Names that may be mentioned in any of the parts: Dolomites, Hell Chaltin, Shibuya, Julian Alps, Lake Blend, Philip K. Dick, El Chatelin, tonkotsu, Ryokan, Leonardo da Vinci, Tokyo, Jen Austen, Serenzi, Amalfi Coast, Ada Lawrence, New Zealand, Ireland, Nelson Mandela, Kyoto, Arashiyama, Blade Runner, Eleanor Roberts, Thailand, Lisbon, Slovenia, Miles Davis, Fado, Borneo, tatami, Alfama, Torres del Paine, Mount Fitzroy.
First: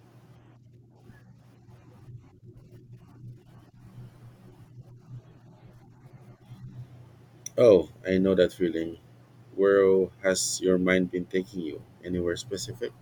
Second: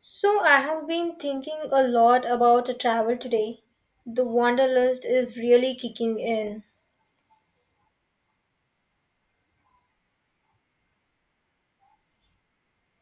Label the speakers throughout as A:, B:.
A: So, I have been thinking a lot about travel today. The Wanderlust is really kicking in.
B: Oh, I know that feeling. Where has your mind been taking you? Anywhere specific?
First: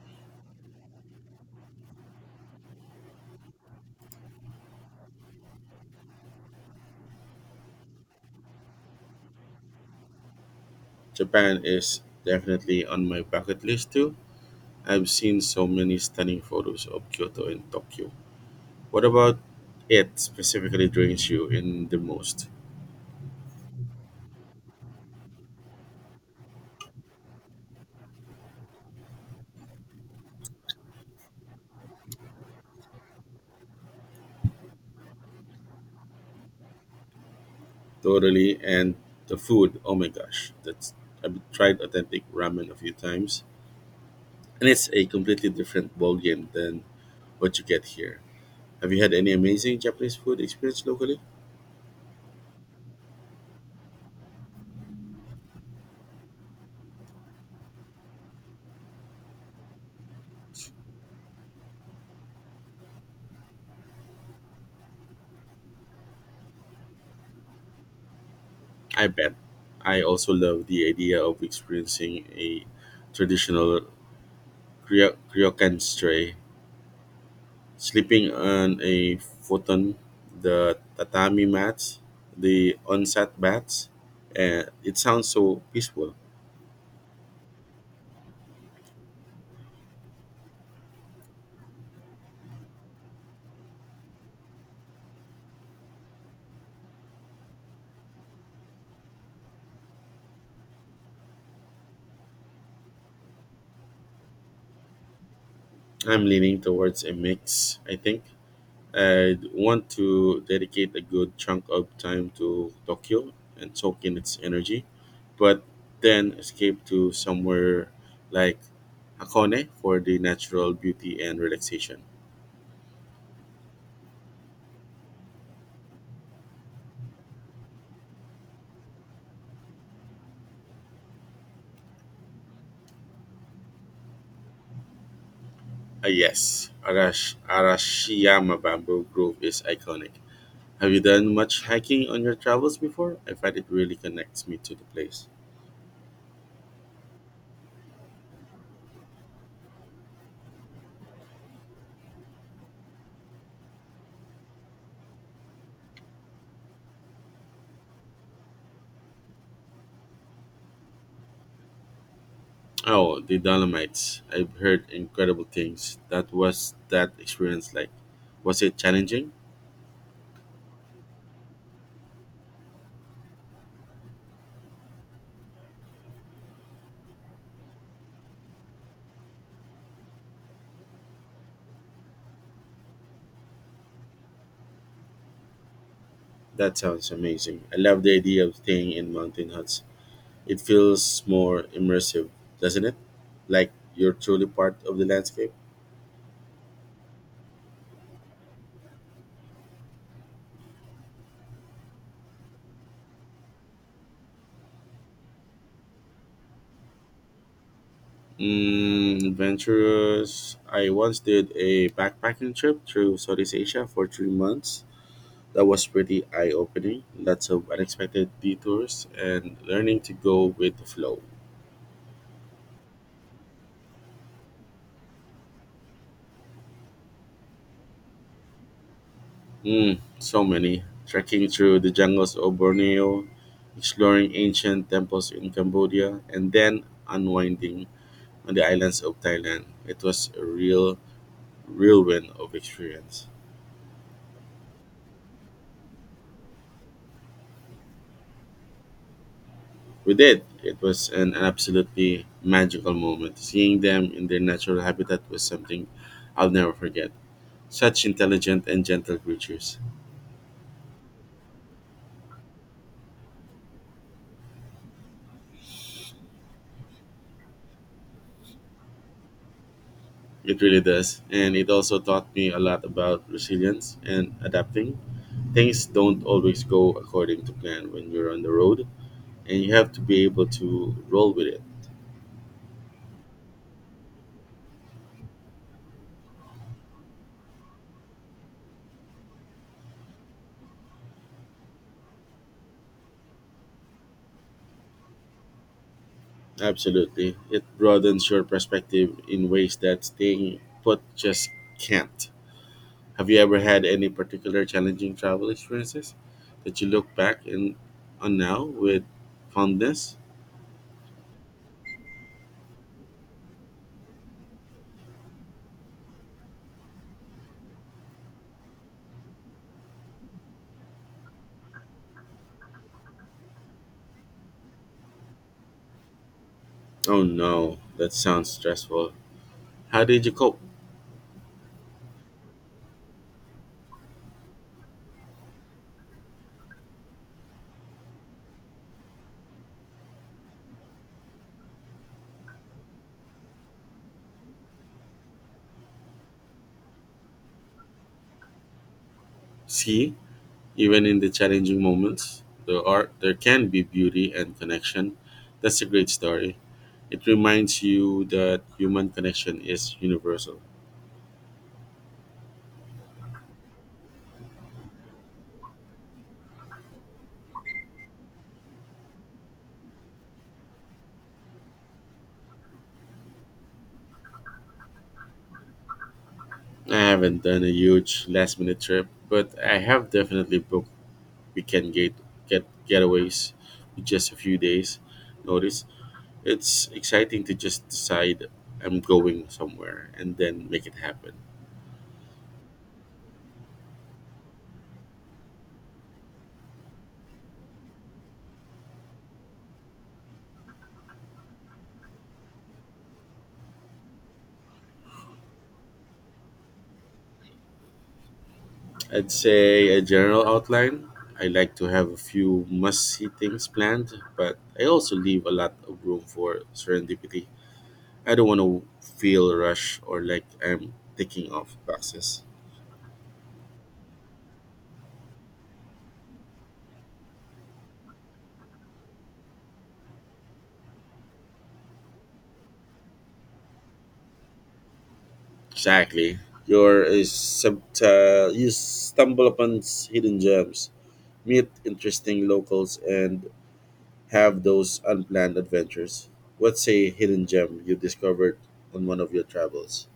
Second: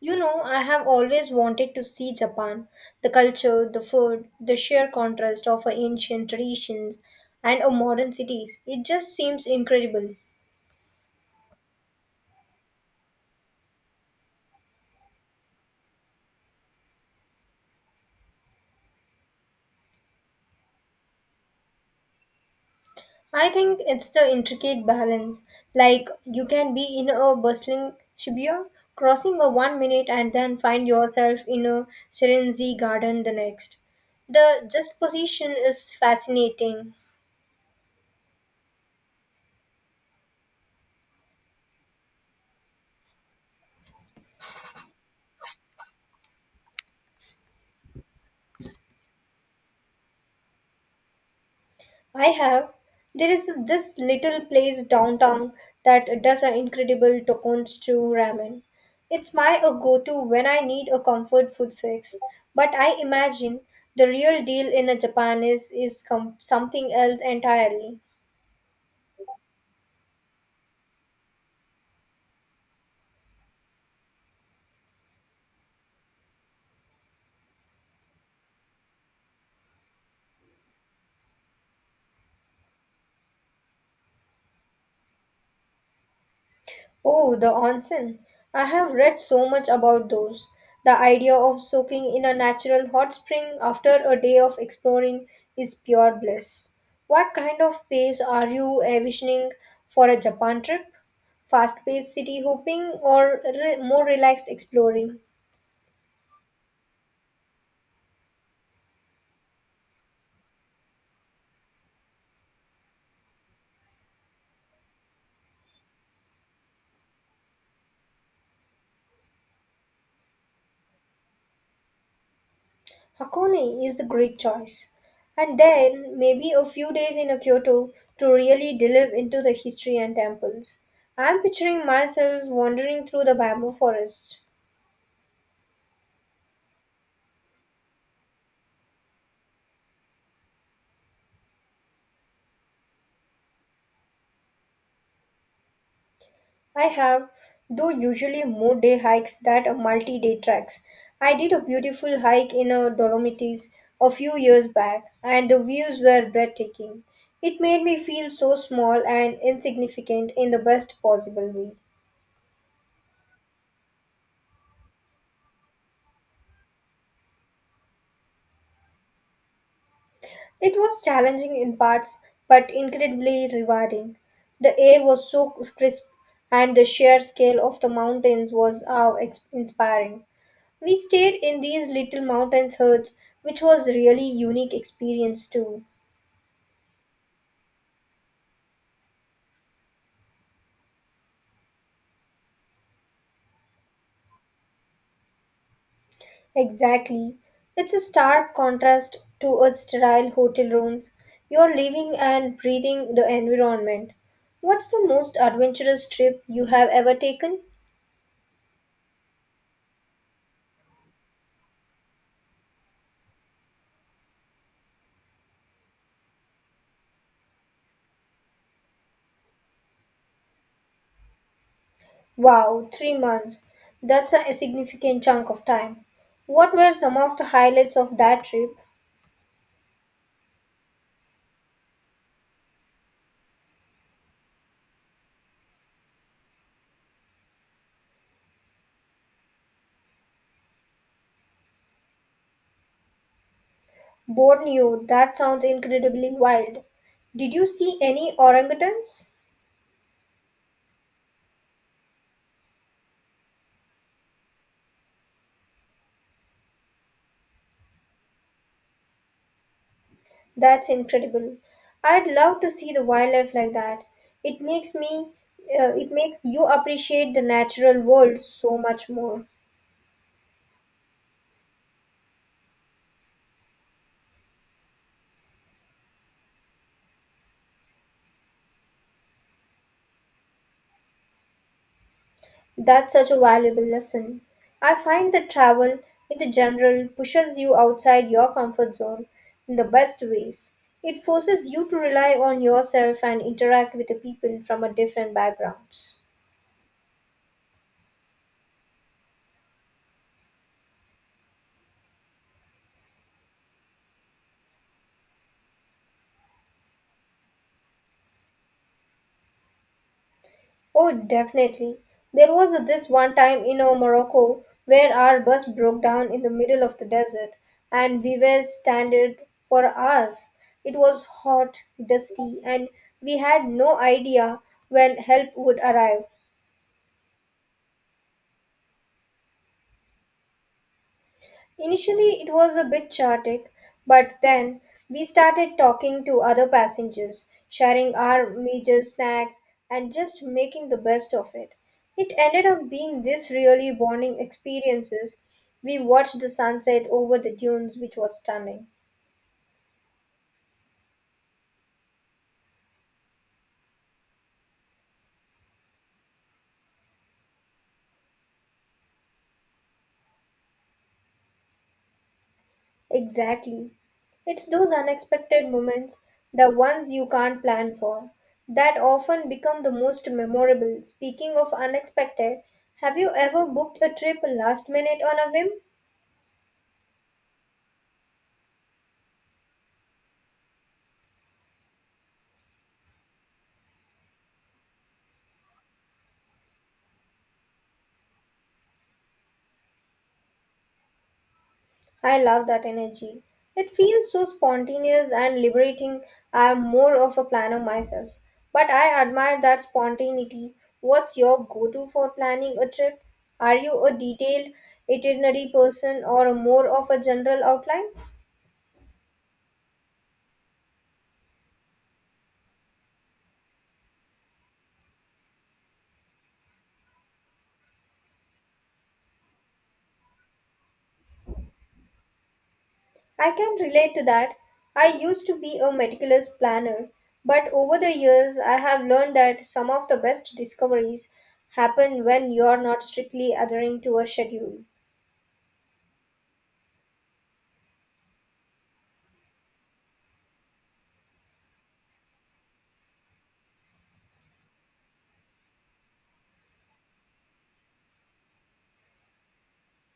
A: You know, I have always wanted to see Japan. The culture, the food, the sheer contrast of our ancient traditions and our modern cities. It just seems incredible.
B: Japan is definitely on my bucket list too. I've seen so many stunning photos of Kyoto and Tokyo. What about it specifically drains you in the most?
A: I think it's the intricate balance. Like, you can be in a bustling Shibuya, crossing a 1 minute, and then find yourself in a Serenzi garden the next. The just position is fascinating.
B: Totally, and the food. Oh my gosh, that's I've tried authentic ramen a few times, and it's a completely different ballgame than what you get here. Have you had any amazing Japanese food experience locally?
A: I have. There is this little place downtown that does an incredible tonkotsu ramen. It's my a go-to when I need a comfort food fix. But I imagine the real deal in a Japanese is something else entirely.
B: I bet. I also love the idea of experiencing a traditional Ryokan stray, sleeping on a futon, the tatami mats, the onset baths, and it sounds so peaceful.
A: Oh, the onsen. I have read so much about those. The idea of soaking in a natural hot spring after a day of exploring is pure bliss. What kind of pace are you envisioning for a Japan trip? Fast paced city hopping or more relaxed exploring?
B: I'm leaning towards a mix, I think. I want to dedicate a good chunk of time to Tokyo and soak in its energy, but then escape to somewhere like Hakone for the natural beauty and relaxation.
A: Hakone is a great choice. And then maybe a few days in a Kyoto to really delve into the history and temples. I'm picturing myself wandering through the bamboo forest.
B: Ah yes, Arashiyama Bamboo Grove is iconic. Have you done much hiking on your travels before? I find it really connects me to the place.
A: I have, though usually more day hikes than are multi day tracks. I did a beautiful hike in a Dolomites a few years back, and the views were breathtaking. It made me feel so small and insignificant in the best possible way.
B: Oh, the Dolomites. I've heard incredible things. That was that experience like. Was it challenging?
A: It was challenging in parts, but incredibly rewarding. The air was so crisp, and the sheer scale of the mountains was inspiring. We stayed in these little mountains huts, which was really unique experience too.
B: That sounds amazing. I love the idea of staying in mountain huts. It feels more immersive, doesn't it? Like you're truly part of the landscape.
A: Exactly. It's a stark contrast to a sterile hotel rooms. You're living and breathing the environment. What's the most adventurous trip you have ever taken?
B: Mm, adventurous. I once did a backpacking trip through Southeast Asia for 3 months. That was pretty eye opening. Lots of unexpected detours and learning to go with the flow.
A: Wow, 3 months. That's a significant chunk of time. What were some of the highlights of that trip?
B: Mm, so many. Trekking through the jungles of Borneo, exploring ancient temples in Cambodia, and then unwinding on the islands of Thailand. It was a real whirlwind of experience.
A: Borneo, that sounds incredibly wild. Did you see any orangutans?
B: We did. It was an absolutely magical moment. Seeing them in their natural habitat was something I'll never forget. Such intelligent and gentle creatures.
A: That's incredible. I'd love to see the wildlife like that. It it makes you appreciate the natural world so much more.
B: It really does. And it also taught me a lot about resilience and adapting. Things don't always go according to plan when you're on the road, and you have to be able to roll with it.
A: That's such a valuable lesson. I find that travel, in the general, pushes you outside your comfort zone in the best ways. It forces you to rely on yourself and interact with the people from a different backgrounds.
B: Absolutely. It broadens your perspective in ways that staying put just can't. Have you ever had any particular challenging travel experiences that you look back and on now with fondness?
A: Oh, definitely. There was this one time in Morocco where our bus broke down in the middle of the desert and we were stranded for hours. It was hot, dusty, and we had no idea when help would arrive.
B: Oh no, that sounds stressful. How did you cope?
A: Initially, it was a bit chaotic, but then we started talking to other passengers, sharing our major snacks, and just making the best of it. It ended up being this really bonding experiences. We watched the sunset over the dunes, which was stunning.
B: See, even in the challenging moments, there can be beauty and connection. That's a great story. It reminds you that human connection is universal.
A: Exactly. It's those unexpected moments, the ones you can't plan for, that often become the most memorable. Speaking of unexpected, have you ever booked a trip last minute on a whim?
B: I haven't done a huge last minute trip, but I have definitely booked weekend getaways with just a few days notice. It's exciting to just decide I'm going somewhere and then make it happen.
A: I love that energy. It feels so spontaneous and liberating. I am more of a planner myself, but I admire that spontaneity. What's your go to for planning a trip? Are you a detailed itinerary person or more of a general outline?
B: I'd say a general outline. I like to have a few must see things planned, but I also leave a lot of room for serendipity. I don't want to feel rushed or like I'm ticking off boxes.
A: I can relate to that. I used to be a meticulous planner, but over the years I have learned that some of the best discoveries happen when you are not strictly adhering to a schedule.
B: Exactly. You stumble upon hidden gems, meet interesting locals, and have those unplanned adventures. What's a hidden gem you discovered on one of your travels?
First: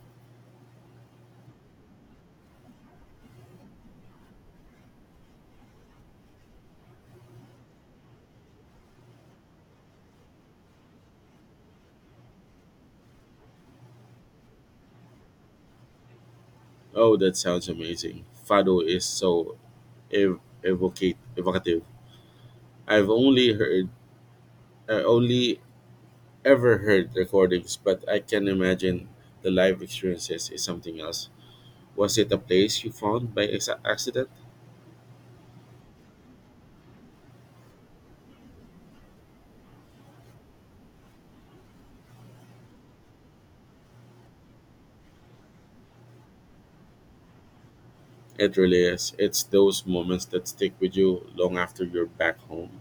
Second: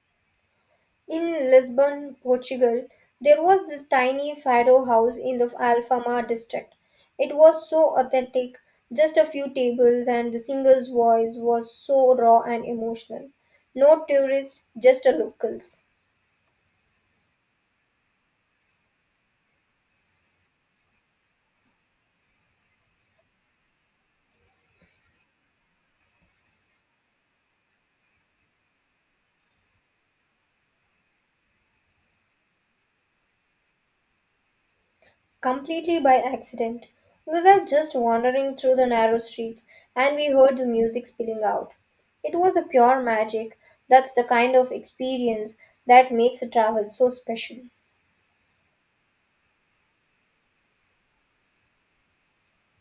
A: In Lisbon, Portugal, there was this tiny fado house in the Alfama district. It was so authentic, just a few tables, and the singer's voice was so raw and emotional. No tourists, just a locals.
B: Oh, that sounds amazing. Fado is so evocative. I've only heard, I only ever heard recordings, but I can imagine the live experiences is something else. Was it a place you found by accident?
A: Completely by accident. We were just wandering through the narrow streets and we heard the music spilling out. It was a pure magic. That's the kind of experience that makes a travel so special.
B: It really is. It's those moments that stick with you long after you're back home.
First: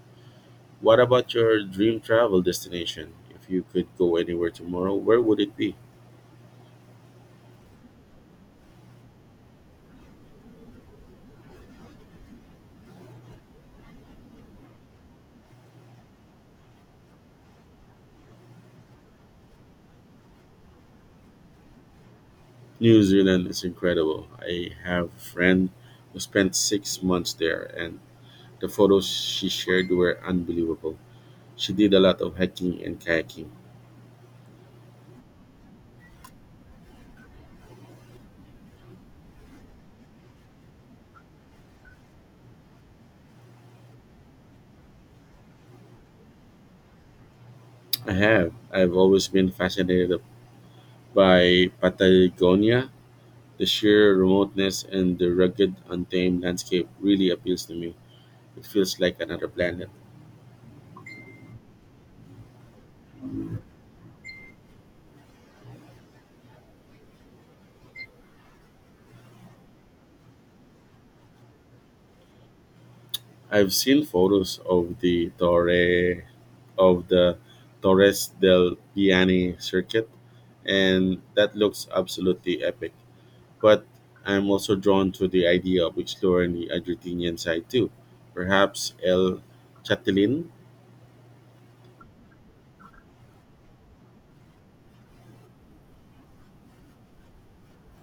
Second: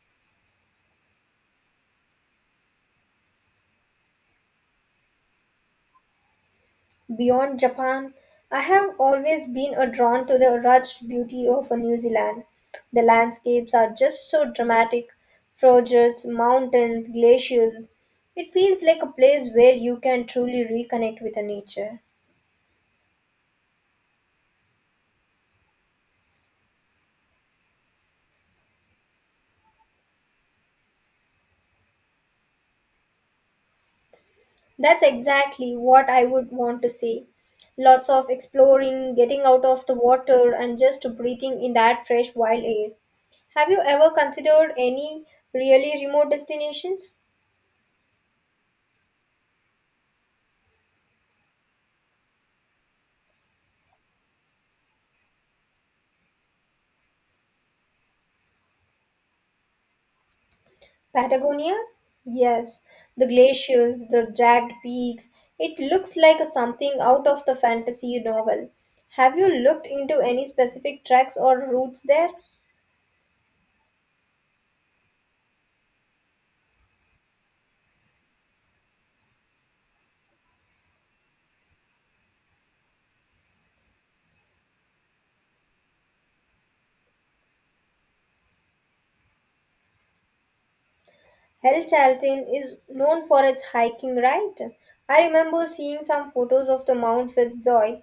B: What about your dream travel destination? If you could go anywhere tomorrow, where would it be?
A: Beyond Japan, I have always been drawn to the rugged beauty of New Zealand. The landscapes are just so dramatic fjords, mountains, glaciers. It feels like a place where you can truly reconnect with the nature.
B: New Zealand is incredible. I have a friend who spent 6 months there, and the photos she shared were unbelievable. She did a lot of hiking and kayaking.
A: That's exactly what I would want to see. Lots of exploring, getting out of the water, and just breathing in that fresh wild air. Have you ever considered any really remote destinations?
B: I have. I've always been fascinated by Patagonia. The sheer remoteness and the rugged, untamed landscape really appeals to me. It feels like another planet.
A: Patagonia? Yes. The glaciers, the jagged peaks. It looks like something out of the fantasy novel. Have you looked into any specific tracks or routes there?
B: I've seen photos of the Torres del Paine circuit, and that looks absolutely epic. But I'm also drawn to the idea of exploring the Argentinian side too. Perhaps El Chatelin?
A: Hell Chaltin is known for its hiking, right? I remember seeing some photos of the Mount Fitzroy,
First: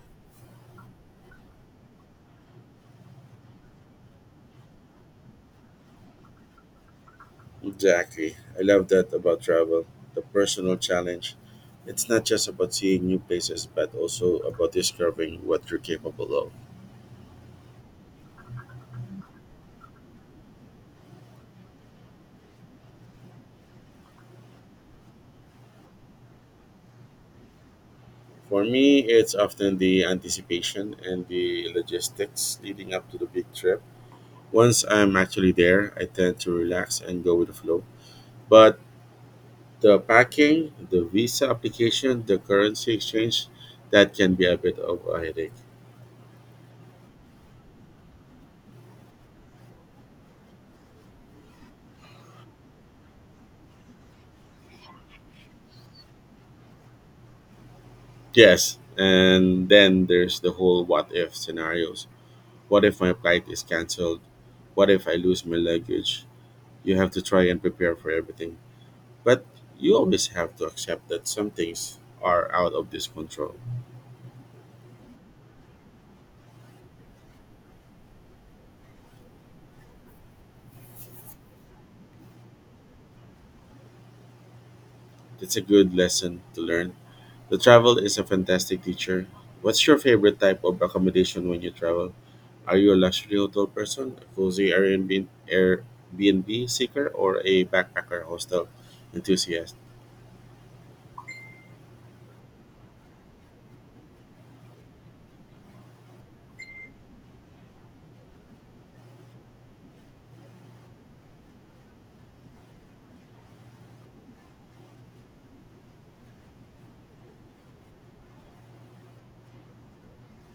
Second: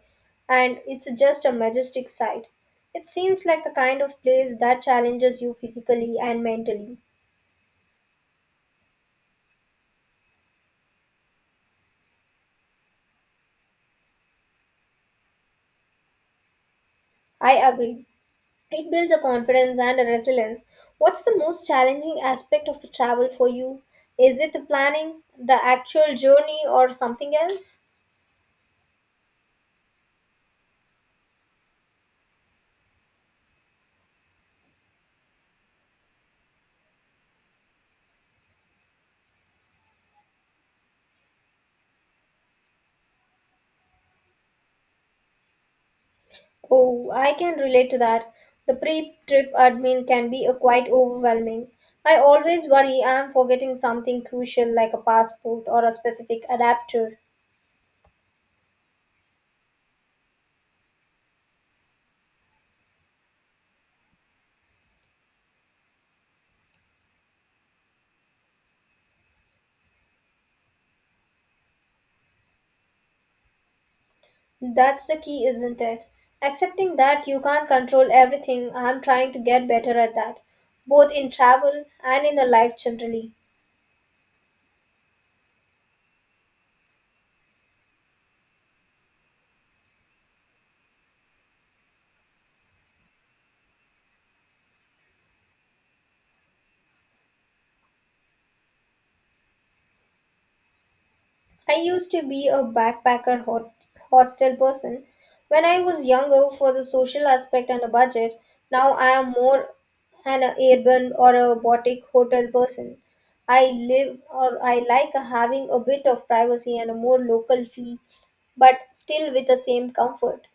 A: and it's just a majestic sight. It seems like the kind of place that challenges you physically and mentally.
B: Exactly. I love that about travel. The personal challenge. It's not just about seeing new places, but also about discovering what you're capable of.
A: I agree. It builds a confidence and a resilience. What's the most challenging aspect of travel for you? Is it the planning, the actual journey, or something else?
B: For me, it's often the anticipation and the logistics leading up to the big trip. Once I'm actually there, I tend to relax and go with the flow. But the packing, the visa application, the currency exchange, that can be a bit of a headache.
A: Oh, I can relate to that. The pre trip admin can be a quite overwhelming. I always worry I am forgetting something crucial like a passport or a specific adapter.
B: Yes, and then there's the whole what if scenarios. What if my flight is cancelled? What if I lose my luggage? You have to try and prepare for everything. But you always have to accept that some things are out of this control.
A: That's the key, isn't it? Accepting that you can't control everything, I am trying to get better at that, both in travel and in a life generally.
B: It's a good lesson to learn. The travel is a fantastic teacher. What's your favorite type of accommodation when you travel? Are you a luxury hotel person, a cozy Airbnb seeker, or a backpacker hostel enthusiast?
A: I used to be a hostel person when I was younger for the social aspect and the budget. Now I am more an urban or a boutique hotel person. I live or I like having a bit of privacy and a more local feel, but still with the same comfort.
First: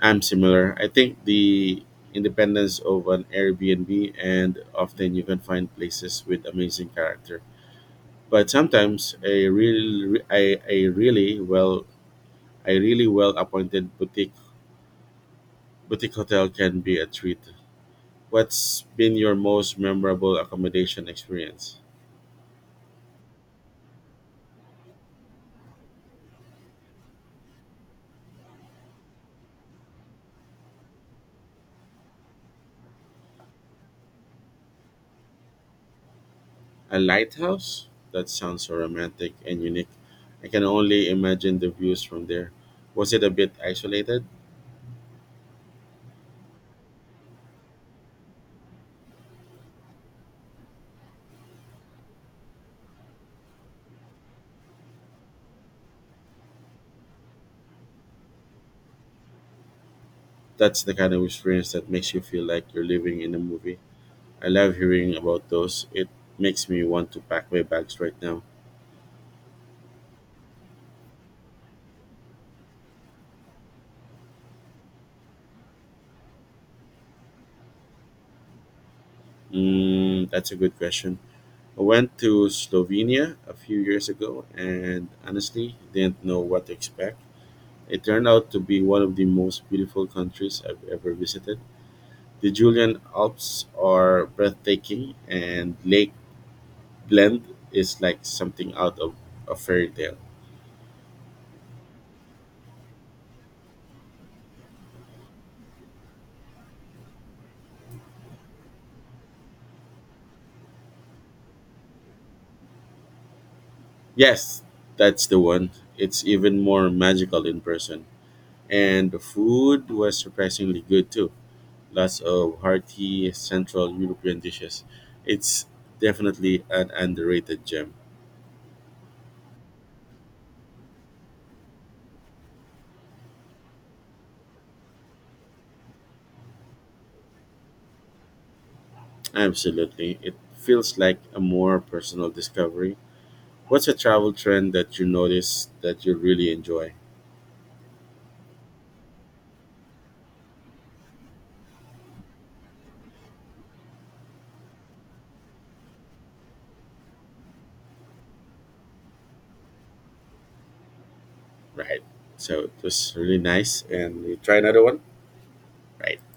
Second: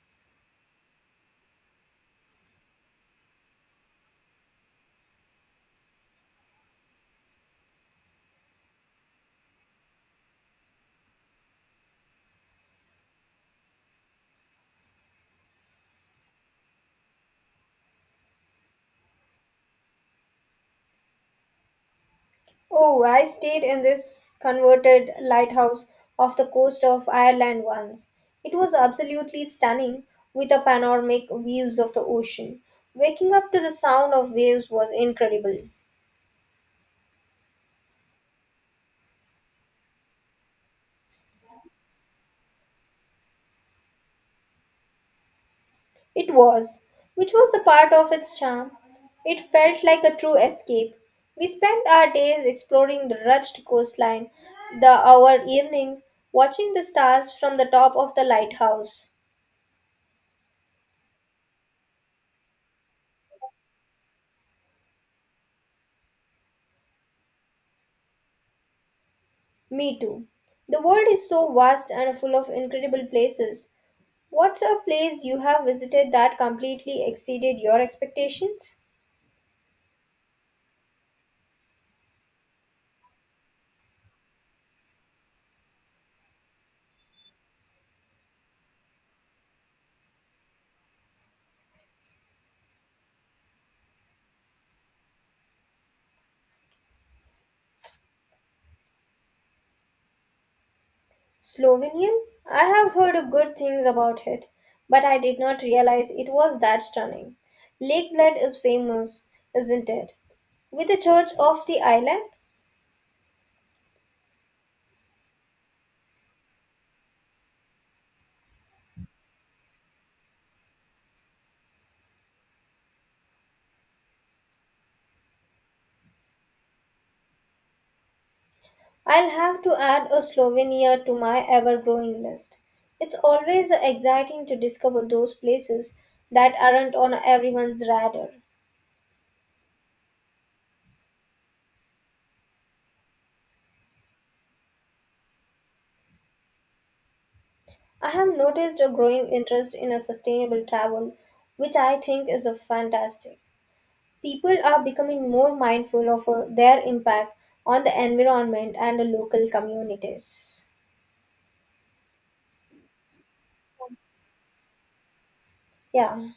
B: I'm similar. I think the independence of an Airbnb and often you can find places with amazing character. But sometimes a really well appointed boutique hotel can be a treat. What's been your most memorable accommodation experience?
A: Oh, I stayed in this converted lighthouse off the coast of Ireland once. It was absolutely stunning with the panoramic views of the ocean. Waking up to the sound of waves was incredible.
B: A lighthouse? That sounds so romantic and unique. I can only imagine the views from there. Was it a bit isolated?
A: It was, which was a part of its charm. It felt like a true escape. We spent our days exploring the rugged coastline, the our evenings watching the stars from the top of the lighthouse.
B: That's the kind of experience that makes you feel like you're living in a movie. I love hearing about those. It makes me want to pack my bags right now.
A: Me too. The world is so vast and full of incredible places. What's a place you have visited that completely exceeded your expectations?
B: Mm, that's a good question. I went to Slovenia a few years ago and honestly didn't know what to expect. It turned out to be one of the most beautiful countries I've ever visited. The Julian Alps are breathtaking and Lake Blend is like something out of a fairy tale.
A: Slovenia? I have heard good things about it, but I did not realize it was that stunning. Lake Bled is famous, isn't it? With the Church off the Island,
B: Yes, that's the one. It's even more magical in person. And the food was surprisingly good too. Lots of hearty Central European dishes. It's definitely an underrated gem.
A: I'll have to add a Slovenia to my ever growing list. It's always exciting to discover those places that aren't on everyone's radar.
B: Absolutely. It feels like a more personal discovery. What's a travel trend that you notice that you really enjoy?
A: I have noticed a growing interest in a sustainable travel, which I think is a fantastic. People are becoming more mindful of their impact on the environment and the local communities.
B: Right. So it was really nice. And you try another one? Right.
A: Yeah.